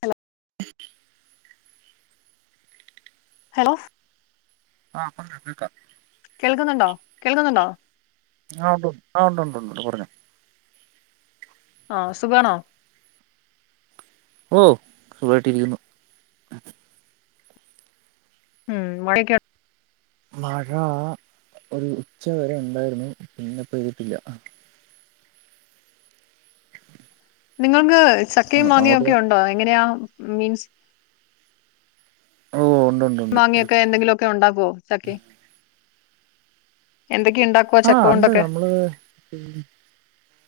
Hello hello ആഹ് പറഞ്ഞോ കേക്കാം കേൾക്കുന്നുണ്ടോ കേൾക്കുന്നുണ്ടോ ആഹ് ഒണ്ട് ആഹ് ഒണ്ട് ഒണ്ട് ഒണ്ട് ഒണ്ട് പറഞ്ഞോ ആഹ് സുഖാണോ ഓഹ് സുഖായിട്ടിരിക്കുന്നു ഉം മഴെക്കെ മഴ ഒരു ഉച്ച വരെ ഉണ്ടായിരുന്നു പിന്നെ പെയ്തിട്ടില്ല നിങ്ങൾക്ക് ആ, ചക്കയും മാങ്ങയും അങ്ങോട്ട് ഒക്കെ ഉണ്ടോ എങ്ങനെയാ മീൻസ് ഓഹ് ഒണ്ട് ഒണ്ട് മാങ്ങയൊക്കെ എന്തെങ്കിലു ഒക്കെ ഉണ്ടാക്കുവോ ചാക്കേ എന്തെക്കെ ഉണ്ടാക്കു ആഹ് അണ്ട് നമ്മള്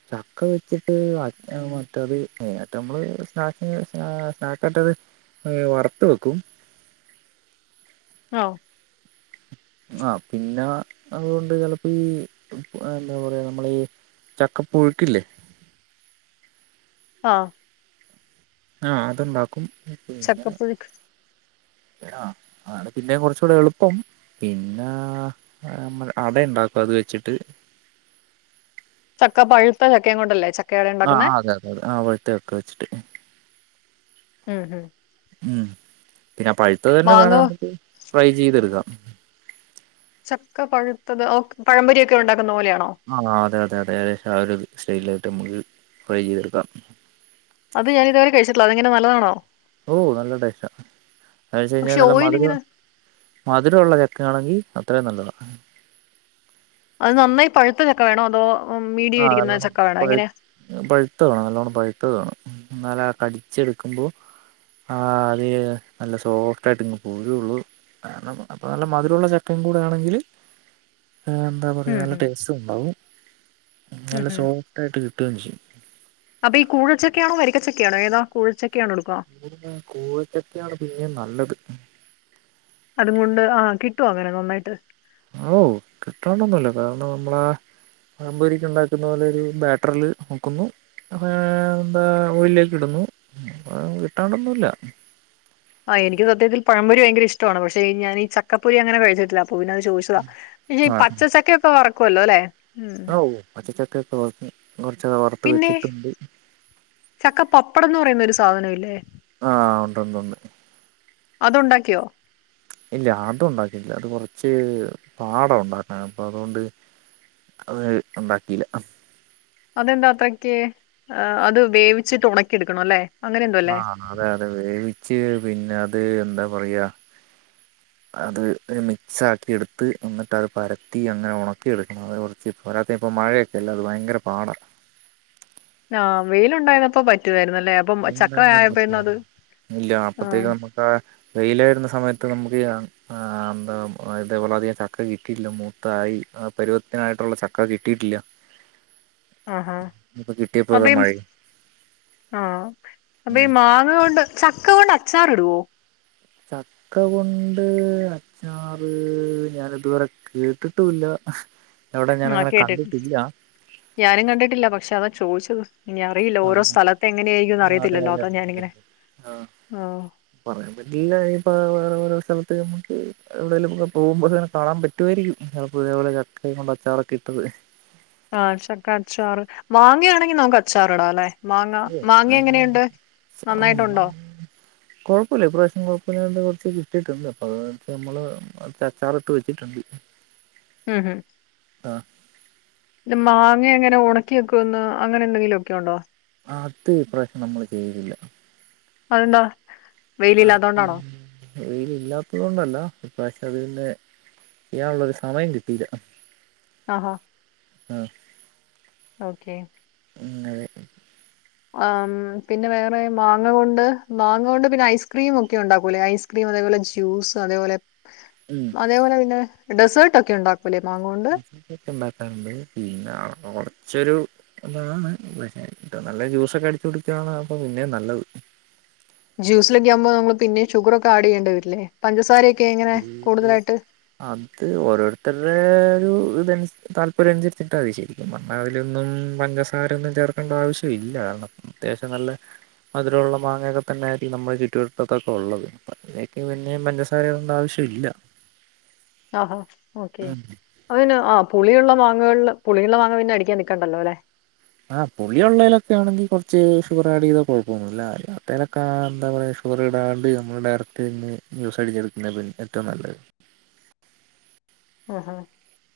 ചക്ക വെച്ചിട്ട് അച് ഏഹ് മറ്റത്ത് മെയ്നായിറ്റ് നമ്മള് സ്നാക് സ്നാ സ്നാക് പെട്ടത് ഏഹ് വറുത്ത് വെക്കും ഓഹ് ആഹ് പിന്ന അതുകൊണ്ട് ചെലപ്പ ഈ പു എന്താ പറയാ നമ്മളീ ചക്കപ്പുഴുക്കില്ലേ ആഹ് ആഹ് അതുണ്ടാക്കും പിന്ന ചക്കപ്പുഴുക്ക് ആഹ് അതാണ് പിന്നേം കുറച്ച്കൂടെ എളുപ്പം പിന്ന ആമർ അട ഉണ്ടാക്കും അത് വെച്ചിട്ട് ചക്ക പഴുത്ത ചക്കയും കൊണ്ടല്ലേ ചക്ക അഹ് അതെ അതെ അതെ ആ പഴുത്ത ചക്ക വെച്ചിട്ട് ഉം ഉം ഉം പിന്നെ പഴുത്തത് തന്നെ വേണം മാങ്ങ നമുക്ക് ട്രൈ ചെയ്തെടുക്കാം. ചക്ക പഴുത്തത് ഓ പഴമ്പരി ഒക്കെ ഉണ്ടാക്കുന്ന പോലെയാണോ? ആഹ് അതെ അതെ അതെ ഏകദേശം ആ ഒരു സ്റ്റൈലായിട്ട് നമുക്ക് ഫ്രൈ ചെയ്തെടുക്കാം. അത് ഞാനിതുവരെ കഴിച്ചട്ടില്ല അതങ്ങനെ നല്ലാണോ? ഓഹ് നല്ല ടേസ്റ്റാ അത്ങ്ങനെ വെച്ച പക്ഷെ കഴിഞ്ഞാൽ നല്ല ഓയിൽ ഇങ്ങനെ മധുരം മധുരമുള്ള ചക്കയാണെങ്കിൽ അത്രയും നല്ലത അത് നന്നായി പഴുത്ത ചക്ക വേണോ അതോ മീടി ഇരിക്കുന്ന ചക്ക വേണോ എങ്ങനെ പഴുത്ത വേണം നല്ലോണ്ണം പഴുത്തത് വേണം എന്നാല ആ കടിച്ചെടുക്കുമ്പോ ആഹ് അത് നല്ല സോഫ്റ്റ് ആയിട്ട് ഇങ് പ പോരുള്ളു. കണം അപ്പോ നല്ല മധുരമുള്ള ചക്കയും കൂടെ ആണെങ്കിൽ ആം എന്താ പറയുക ഉം നല്ല ഉം ടേസ്റ്റും ഉണ്ടാവും ഉം നല്ല ഉം സോഫ്റ്റായിട്ട് കിട്ടുകയും ചെയ്യും. അപ്പൊ ഈ കുഴച്ചക്കണോ വരിക്കച്ചക്ക ആണോ ഏതാ കുഴച്ചക്കണോ എടുക്കുക. പിന്നെ കൂഴച്ചക്കയാണ് പിന്നെയ നല്ലത്. അതും കൊണ്ട് ആഹ് കിട്ടുവ അങ്ങനെ നന്നായിട്ട്. ഓഹ് കിട്ടാണ്ടന്നുമല്ലേ കാരണം നമ്മളെ പഴ പൊരിക്ക് ഉണ്ടാക്കുന്ന പോലെ ഒരു ബാറ്ററിൽ മുക്കുമ്പോ അത് എന്താ ഓഴിലേക്ക് ഇടുന്നു കിട്ടാണ്ടൊന്നുമില്ല. ആഹ് എനിക്ക് സത്യത്തിൽ പഴം പൊരി ഭയങ്കര ഇഷ്ടമാണ്. പക്ഷെ ഞാന ഈ ചക്കപ്പൊരി അങ്ങനെ കഴിച്ചിട്ടില്ല അപ്പോ പിന്നത് ചോദിച്ച [unintelligible] ഈ പച്ചചക്കൊക്കെ വറക്കുഎല്ലോ ലേ അഹു പച്ചച്ചക്ക ഒക്കെ വർക്കും കുറച്ചക്കെ വറ്ത്ത് പിന്നെ വെച്ചിട്ടുണ്ട്. ചക്ക പപ്പടം എന്ന് പറയുന്നൊരു സാധനം ഇല്ലേ. ആ ഉണ്ടണ്ട്ണ്ട്. അതുണ്ടാക്കിയോ. ഇല്ല അതുണ്ടാക്കിട്ടില്ല അത് കുറച്ച് പാട ഉണ്ടാക്കാണ് അപ്പൊ അതുകൊണ്ട് അത് ഉണ്ടാക്കിയില്ല. അതെന്താ അത്രെക്ക് ഹേ അത് വേവിച്ചിട്ട് ഉണക്കിടുക്കണ അല്ലെ അങ്ങനെ എന്തോ ആ അല്ലേ അതെ അതെ വേവിച്ച് പിന്നെ അത് എന്താ പറയാ. [inaudible] അത് ഹേ മിക്സ് ആക്കി എടുത്ത് എന്നിട്ട് അത് പരത്തി അങ്ങനെ ഉണക്കി എടുക്കണം അതപോലെ. ഇപ്പ പോരാത്ത ഇപ്പോ മഴൊക്കെ അല്ല അത് ഭയര പാടാണ്. ആഹ് വെയിലുണ്ടായിരന്നപ്പോ പറ്റുവായിന്നല്ലേ. [unintelligible] ഇല്ല ആ അപ്പത്തേക്ക് നമ്മുക്ക് വെയിലായിരുന്ന സമയത്ത് നമുക്ക് യാ ആ എന്താ ഇതേപോലെ അധികം ചക്ക കിട്ടിയിട്ടില്ല മൂത്തായി പരിവത്തിനായിട്ടുള്ള ചക്ക കിട്ടിയിട്ടില്ല. ആഹ ആഹാ ഇപ്പൊ കിട്ടിയപ്പോ അപ്പം ഇതാ ഈ മുസ് മഴയും ആഹ അപ്പൊ ഉം ഈ മാങ്ങ കൊണ്ട് ചക്ക കൊണ്ട് അച്ചാറി ഇടുവോ. ചക്ക കൊണ്ട് അച്ചാറ് ഞാൻ ഇതുവരെ കേട്ടിട്ടുല്ല. ആ കേട്ടിട്ടില്ല. ഞാനും കണ്ടിട്ടില്ല പക്ഷെ അതാ ചോയിച്ചത്. ഇനി അറിയില്ല ഓരോ ആഹ് സ്ഥലത്തെ എങ്ങനെയ ആയിരിക്കുംന്ന് അതെ അറിയത്തില്ലല്ലോ അതെ അതാ അതെ അതെ ഞാനിങ്ങനെ ആഹ് ആ പറയാൻ പറ്റില്ല. ഇല്ല ഇപ്പ വേറെ ഓരേ സ്ഥലത്ത് നമുക്ക് എവിടെലുക്കെ പോകുമ്പോ ഇങ്ങനെ കാണാൻ പറ്റുമായിരിക്കും ചിലപ്പോ ഇതേപോലെ കൈ കൊണ്ടച്ചാറെക്കെ ഇട്ടത് ആ ചക്കച്ചാറ് മാങ്ങയാണെങ്കിൽ നമുക്ക് അച്ചാർ ഇടാം ല്ലേ, മാങ്ങ ഏഹ് മാങ്ങ ഇങ്ങള് എങ്ങനെയുണ്ട് ആഹ് മാ നന്നായിട്ടുണ്ടോ? കുഴപ്പമില്ല ഇപ്രാവശ്യം കുഴപ്പമില്ലാണ്ട് കുറച്ച് കിട്ടയിട്ടുണ്ട് അപ്പോൾ അതാ വെച്ചൽ നമ്മള് കൊറച്ചച്ചാറ് ഇട്ട് വച്ചിട്ടുണ്ട്. മ്. ഹ്... ആഹ്. ഈ മാങ്ങ എങ്ങനെ ഒണക്കിവക്കുന്ന അങ്ങനെ എന്തെങ്കിലുക്കെ ഉണ്ടോ? ആഹ് അത് ഈ പ്രാവശ്യം നമ്മള് ചെയ്യുന്നില്ല. അതെന്താ? ആത് വെയിലില്ലാത്തോണ്ടാണോ വെയിലില്ലാത്തത് കൊണ്ടല്ല ഇപ്രാശ്യം അത്‌പിന്നെ ചെയാനുള്ളൊരു സമയം കിട്ടിയില്ല. ആഹ് ആഹാ. അഹ്‌ ഓക്കെ. ഇന്നലെ ആം പിന്നെ വേറെ മാങ്ങ കൊണ്ട് മാങ്ങ കൊണ്ട് പിന്നെ ഐസ്ക്രീം ഒക്കെ ഉണ്ടാക്കൂലേ ഐസ് ക്രീം അതേപോലെ ജ്യൂസ് അതേപോലെ ഉം. അതേപോലെ പിന്നെ ഡെസേർട്ടൊക്കെ ഉണ്ടാക്കൂല്ലേ മാങ്ങ കൊണ്ട്? ഒക്കെ ഉണ്ടാക്കാറ്ണ്ട് പിന്നെ കൊറച്ചൊരു അതാണ് പക്ഷേ ഏറ്റവും നല്ലത് ജ്യൂസൊക്കെ അടിച്ചു കുടിക്ക്ണാണ് അപ്പൊ പിന്നേം നല്ലത്. ജ്യൂസിലൊക്കെയാവുമ്പോ നമ്മള് പിന്നേം ഷുഗറ് ഒക്കെ ആഡ് ചെയ്യേണ്ടി വരില്ലേ പഞ്ചസാരയൊക്കെ എങ്ങനേ കൂടുതലായിട്ട് അത് ഓരോര്ത്തര്ടെ ഒരു ഇത്‌ അനുസ താല്പര്യം അനുസരിച്ചിട്ടാ മതി ശരിക്കും പർ ന്നാ അതിലൊന്നും പഞ്ചസാരൊന്നും ചേർക്കേണ്ട ആവശ്യം ഇല്ല. കാരണം അത്യാവശ്യം നല്ല മധുരവുള്ള മാങ്ങയെക്കെ തന്നെയായിരിക്കും നമ്മ്ടെ ഈ ചുറ്റുവട്ടത്തൊക്കെ ഒള്ളത് അപ്പ അയ്ക്ക് ഇഞ് പിന്നേം പഞ്ചസാര ഇ ടണ്ടാവശ്യ ഇല്ല. ആഹ് ഹോ ഓക്കേ. അതില് ആഹ് പുളിയുള്ള മാങ്ങകൾ ള് പുളിയുള്ള മാങ്ങ പിന്നെ അടിക്കാൻ നിക്കണ്ടല്ലോ ല്ലേ ആഹ് പുളിയൊള്ളേലൊക്കെ ആണെങ്കി കൊറച്ച് ഷുഗർ ആഡ് ചെയ്താ കുഴപ്പൊന്നുല്ല ആഹ് അല്ലാത്തേലെക്കെ എന്ത പറയാ ഷുഗറിടാണ്ട് നമ്മള് ഡയറക്റ്റ് അതിന്ന് ജ്യൂസ് അടിച്ചെടുക്കുന്നതാണ് ഏറ്റവും നല്ലത്. ആഹ് അഹ്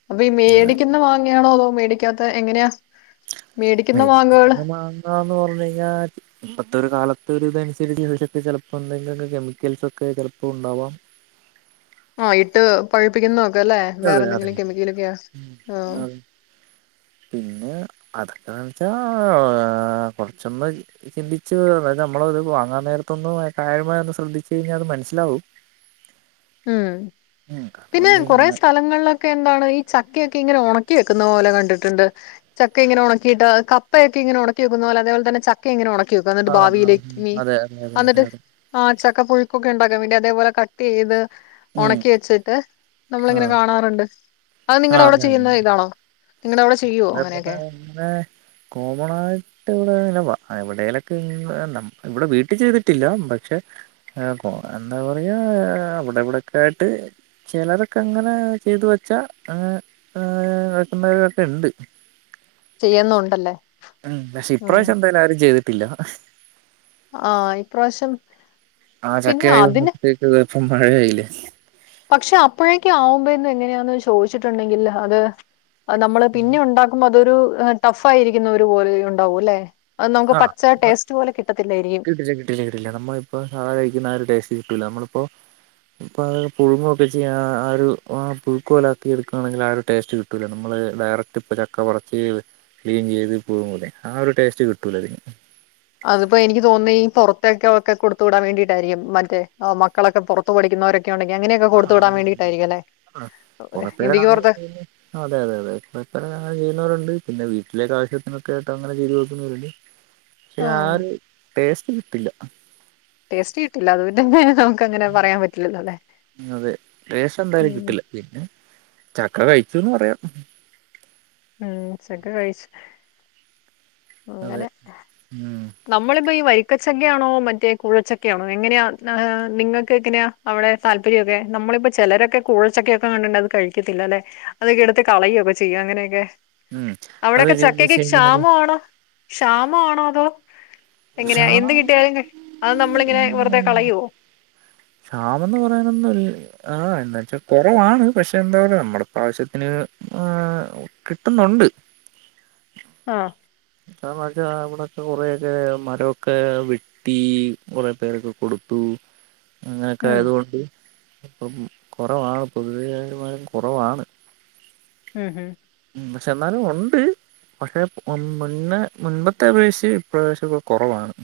അപ്പൊ ഈ അതെ മേടിക്കുന്ന മാങ്ങയാണോ അതോ മേടിക്കാത്ത എങ്ങനെയാ മേടിക്കുന്ന മാങ്ങാന്ന് പറഞ്ഞു കഴിഞ്ഞാൽ ഇപ്പൊത്തൊരു കാലത്തൊരുതനുസരിച്ച് ഇത് ലെക്കെ ചെലപ്പം എന്തെങ്കിലും കെമിക്കൽസ് ഒക്കെ ചെലപ്പോ ഉണ്ടാവാം ആഹ് ഇട്ട് പഴിപ്പിക്കുന്നത് ഒക്കെ അല്ലേ വേറെ അതെ അതെ എന്തെങ്കിലും കെമിക്കലൊക്കെയാ ആഹ് ഓ അതെ പിന്നെ അതൊക്കെ എന്താണ് ച്ചാ [unintelligible] കൊറച്ചൊന്ന് ഈ ഈ ചിന്തിച്ച് അതായത് നമ്മളെ ഇത്‌ വാങ്ങാൻ നേരത്തൊന്നു എഹ് കാര്യമായി ഒന്ന് ശ്രദ്ധിച്ചു കഴിഞ്ഞാൽ അത് മനസ്സിലാവും. ഉം. ഉം കാരണം പിന്നേ കൊറേ നമ്മളീ സ്ഥലം ലങ്ങളിലൊക്കെ എന്താണ് ഈ ചക്കയൊക്കെ ഇങ്ങനെ ഒണക്കി വെക്കുന്നത് പോലെ കണ്ടിട്ട്ണ്ട്. ചക്ക ഇങ്ങനെ ഒണക്കിയിട്ട് കപ്പയൊക്കെ ഇങ്ങനെ ഒണക്കി വെയ്ക്കുന്ന പോലെ അതേപോലെ തന്നെ ച ക്ക ഇങ്ങനെ ഒണക്കി വെക്കുക അന്ന്ട്ട് ആഹ് ഭാവിയിലേക്ക് ആഹ് ഇനി അതെ അതെ അതെ അതെ അന്ന്ട്ട് അതെ ആഹ് ചക്കപുഴുക്കൊക്കെ ഇണ്ടാക്കാം വേണ്ടി അതേപോലെ കട്ട് ചെയ്ത് ഉം ഒണക്കി വെച്ചിട്ട് നമ്മളിങ്ങനെ ആഹ് കാണാറ്ണ്ട് അത് നിങ്ങടെ അവടെ ചെയ്യ്ന്ന ഇതാണോ നിങ്ങളുടെ അവിടെ ചെയ്യുവോ അതായത് ഇബടെ അങ്ങനെയൊക്കെ അങ്ങനെ കോമണായി ട്ട് ഇവ്ടെ അങ്ങനെ വ എവിടേലൊക്കെ ഇങ് നമ് ഇ ഇവിടെ വീട്ടി ചെയ്തിട്ടില്ല പക്ഷെ എഹ് ക്കോ എന്താ പറയാ അവിടെ ഇവിടെയൊക്കെ ആയിട്ട് ചെലതൊക്കെ അങ്ങനെ ചെയ്തു വെച്ചാ ആഹ് ആഹ്. അങ്ങനെ വെയ്ക്കുന്നവരൊക്കെ ഇണ്ട് [inaudible] ചെയ്യ്ന്നുണ്ടല്ലേ ഉം. പക്ഷെ ഇപ്രാവശ്യം എന്തായാലും ആരും ചെയ്ത്ട്ടില്ല. ആഹ് ഇപ്രാവശ്യം ആഹ് പിന്നെ ചക്കയായി അതിന് വന്നപ്പഴത്തേക്ക് ഇപ്പം മഴയായില്ലേ പക്ഷെ അപ്പോഴേക്ക്യും ആവുമ്പയേന്ന് എങ്ങനെയാന്ന് ചോയ്ച്ച്ട്ട് ഇണ്ടെങ്കിൽ അത് അത് നമ്മള് പിന്നെ ഉണ്ടാക്ക ക്കുമ്പൊ അതൊരു ടഫായി ഇരിക്കുന്ന ഒരു പോലെ ഉണ്ടാവും അല്ലെ അത് നമ്ക്ക് ആഹ് പച്ച ടേസ്റ്റ് പോലെ കിട്ടത്തില്ലായിരിക്കും തീർച്ചയായും കിട്ടില്ല്യ നമ്മളിപ്പോ സാധാ കഴിക്കുന്ന ആ ടേസ്റ്റ് കിട്ടൂല നമ്മളിപ്പോ ഇപ്പൊ അഹ് പുഴുങ്ങുഒക്കെ ചെയ്യാ ആ ഒരു പുഴുക്ക് പോലെ ആക്കി എട്ക്കാണെങ്കിൽ ആ ഒര് ടേസ്റ്റ്‌ കി ട്ടൂല ഞമ്മള് ഡയറക്റ്റ് ഇപ്പ ചക്ക പറിച്ചെയ്ത് ക്ലീൻ ചെയ്ത് പുഴുങ്ങൂലേ ഒരു ടേസ്റ്റ് കി ട്ടൂലതിന് അതിപ്പോ എനിക്ക് തോന്ന്ന്ന് ഈ പൊറത്തേക്ക്‌ അതൊക്കെ കൊട്ത്ത് വിടാൻ വേണ്ടിയിട്ടായിരിക്കും മറ്റേ ആഹ് മക്കളൊക്കെ പൊറത്ത് പഠിക്കുന്നവരെ ക്കെയുണ്ടെങ്കി അങ്ങനെ ഒക്കെ കൊട്ത്ത് വിടാൻ വേണ്ടിയിട്ടായിരിക്കും അല്ലേ കൊറെ പേരൊക്കെ ഇന്ത്യക്ക് അങ്ങനെ പൊറത്ത് ചെയ്യുന്നു അതെ അതെ അതെ [unintelligible] അങ്ങനെ ചെയ്യുന്നവരുണ്ട് പിന്നെ വീട്ടിലേക്ക്‌ ആവശ്യത്തിനൊക്കെ ആയിട്ട് അങ്ങനെ ചെയ്ത് വെക്കുന്നവരുണ്ട് പക്ഷേ ആ ആഹ് ഒര് ടേസ്റ്റ് കിട്ടില്ല ട്ടേസ്റ്റ് കിട്ടില്ല അത്കോണ്ടെന്നെ നമുക്കങ്ങനെ പറയാൻ പറ്റില്ലല്ലോ അല്ലെ അതെ ടേസ്റ്റ് എന്തായാലും ഉം കിട്ടില്ല പിന്നെ ചക്ക കഴിച്ചൂന്ന് പറയം ഉം ഉം ഉം ചക്കകഴിച്ചു അതെ അങ്ങനെ ഉം നമ്മളിപ്പോ ഈ വരിക്കച്ചക്കയാണോ മറ്റേ കുഴച്ചക്കയാണെ എങ്ങനെയാ നിങ്ങൾക്ക് എങ്ങനെയാ അവിടെ താല്പര്യക്കെ നമ്മളിപ്പോ ചെലരൊക്കെ കൂഴച്ചക്കൊക്കെ കണ്ട അത് കഴിക്കത്തില്ല ലെ അതൊക്കെ എടുത്ത് കളയൊക്കെ ചെയ്യും അങ്ങനെയൊക്കെ ഉം അത് അവിടെക്കെ വെച്ച് ചക്കൊക്കെ കഴിഞ്ഞാല് ക്ഷാമാണോ ക്ഷാമാണോ അതോ എങ്ങനെയാ എന്ത് വിശാലമായി കിട്ടിയാലും അത് നമ്മളിങ്ങനെ വെറുതെ കളയോ ക്ഷാമെന്ന് പറയാനൊന്നൂ ആഹ്എന്നാച്ചാൽ കുറവാണ് പക്ഷെ എന്താ പറ നമ്മുടെ ആവശ്യത്തിന് കിട്ടൊന്നുണ്ട് ആഹ് [unintelligible] കൊറേയൊക്കെ മരൊക്കെ വി ഈ കൊറേപേരൊക്കെ കൊടുത്തു അങ്ങനെയൊക്കെ ഉം ആയതുകൊണ്ട് ഇപ്പം കുറവാണ് പൊതുവെ കൊറവാണ് ഉം ഉം ഉം പക്ഷെ എന്നാലും ഉണ്ട് പക്ഷെ മുമ്പത്തെ അപേക്ഷിച്ച് പ്പം കൊറവാണ്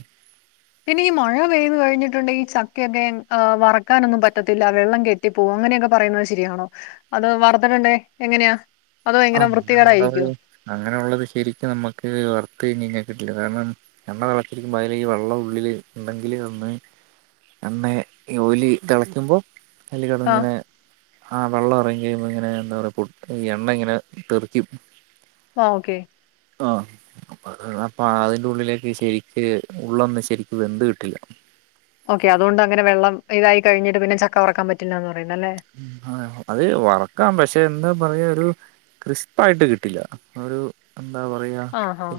പിന്നെ ഈ മഴ പെയ്തു കഴിഞ്ഞിട്ടുണ്ടെങ്കി ഈ ചക്കയൊക്കെ വറക്കാനൊന്നും പറ്റത്തില്ല വെള്ളം കേ [unintelligible] അങ്ങനെ ഒക്കെ പറയുന്ന ശെരി ആണോ അത് വരുത്തിട് ഉണ്ടേൽ എങ്ങനെയാ അതൊ ആ ഭയങ്കര അങ്ങനെയുള്ളത് വൃത്തിക്കേടായിരിക്കൊ അങ്ങനെയുള്ളത് ശരിക്കും ന്നമ്മക്ക് വർത്തയ്ഞാ കിട്ടുല കാരണം എണ്ണ വളത്തിരിക്കുമ്പോൾ അതില വെള്ളം ഉള്ളിൽ ഉണ്ടെങ്കിൽ അന്ന് [unintelligible] ഈ ഓലി തെളക്കുമ്പോ അയില് കെട്ന്ന് ആഹ് ങ്ങനെ ആ വെള്ളം എറങ്ങി കെയ്യുമ്പോ ങ്ങനെ എണ്ണങ്ങനെ തെറിക്കും ആഹ് ഓക്കേ ആഹ് അപ്പൊ അതിന്റെ ഉള്ളിലേക്ക് ശരിക്ക് ഉള്ളൊന്നും ശരിക്ക് വെന്ത് കിട്ടില്ല ഓക്കെ അതോണ്ടങ്ങനെ വെള്ളം ഇതായികയിഞ്ഞിട്ട് പിന്നെ ചക്ക വറുക്കാൻ പറ്റില്ലാന്ന് പറയുന്നത് ല്ലെ ആഹ് അത് വറുക്കാം പക്ഷെ എന്താ പറയാ ഒരു ക്രിസ്പായിട്ട് കിട്ടില്ല ആഹ് ഒരു എന്താ പറയാ ആഹ് ആഹ്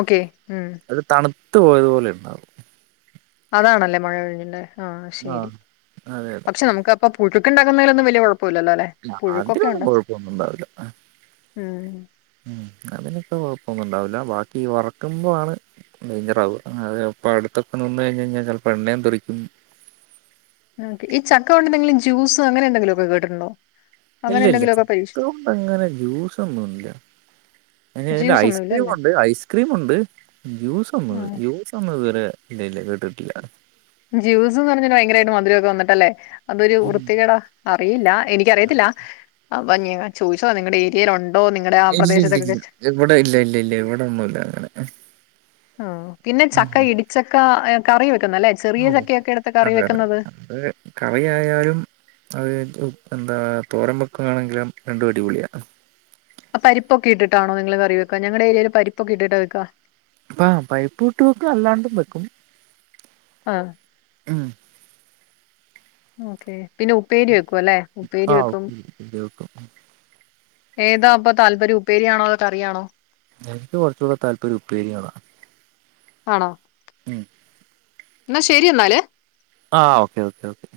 ഓക്കെ ഉം അത് തണുത്ത പോയത്പോലെണ്ടാവും അതാണല്ലെ മഴ [unintelligible] ആഹ് ശരി അതെ അതെ പക്ഷേ നമുക്ക അപ്പ പുഴുക്കണ്ടകുന്നതിലൊന്നു വല്യ കൊഴപ്പല്ല്യല്ല ലെ ആഹ് അതന്നും കൊഴപ്പണ്ടാവു ല്ല ഉം ഉം അതിനൊന്നുംകുഴപ്പൊന്നും ണ്ടാവില്ല ബാക്കി വറക്കുമ്പോണ് [unintelligible] അടുത്തൊക്കെ നിന്നെയ് ഞാല് എണ്ണ തെറിക്കും ഈ ചക്ക കൊണ്ട് എന്തെങ്കിലും ജ്യൂസ് അങ്ങനെന്തെങ്കിലൊക്കെ കേട്ടിട്ടുണ്ടെ ഇല്ല ഇല്ല ചക്ക കൊണ്ട്ങ്ങനെ ജ്യൂസൊന്നുംല്ല അതിന്റെ ജ്യൂസ് ഒന്നുമില്ല അല്ലേ ഐസ്ക്രീമുണ്ട് ഐസ്ക്രീമ ഉണ്ട് ജ്യൂസ് ഒന്ന് ഉം ജ്യൂസ് ഒന്ന് ഇതുവരെ ഇല്ല ഇല്ല കേട്ടിട്ടില്ല ജ്യൂസ് എന്ന് പറഞ്ഞാൽ ഭയങ്കരമായിട്ട് മധുരംക്കെ വന്നിട്ടേ അതരു വൃത്തികട അറിയില്ല എനിക്കറിയത്തില്ല അവഞ്ഞങ്ങാൻ ചോദിച്ചു നിങ്ങളുടെ ഏരിയൽ ഉണ്ടോ നിങ്ങളുടെ ആ ഇല്ല ഇല്ല പ്രദേശത്തൊക്കെ ഇല്ല ഇവിടെ ഇല്ല ഇല്ല ഇല്ല ഇവിടെ ഒന്നുംല്ല അങ്ങനെ ഓഹ്. പിന്നെ ഉം. ചക്ക ഇടിച്ചക്കാ ഏഹ് കറി വെക്കുന്നല്ലെ. ചെറിയ ഓ ചക്കയൊക്കെ എട്ത്ത് കറി അതെ അതെ വെക്ക്ന്നത്. അത് കറിയായാലും അത് എന്താ തോരം വെക്കുന്നാണെങ്കിലും രണ്ടും അടിപൊളിയാ. പരിപ്പൊക്കെ ഇട്ടിട്ടാണൊ നിങ്ങള് കറിവെക്കാ. ഞങ്ങടെ ഏരിയേല് പരിപ്പൊക്കെ ഇട്ടിട്ടാ വെക്കാ. ആഹ്. പരിപ്പും ഇട്ട് വെക്കും. അല്ലാണ്ടിം വെക്കും. ആഹ് ഉം ഓക്കെ. പിന്നെ ഉപ്പേരി വെക്കും അല്ലെ. ഉപ്പേരി ആ വെക്കും ഓക്കെ വെക്കും ഏതാപ്പൊ താല്പര്യം. ഉപ്പേരിയാണൊ അതൊ കറിയാണൊ? എനിക്ക് കൊർച്ചൂടെ താല്പര്യം ഉപ്പേരിയാണ്. ആണൊ. എന്നാ ശരി എന്നാല്. ആഹ് ഓക്കെ, ഓക്കെ, ഓക്കെ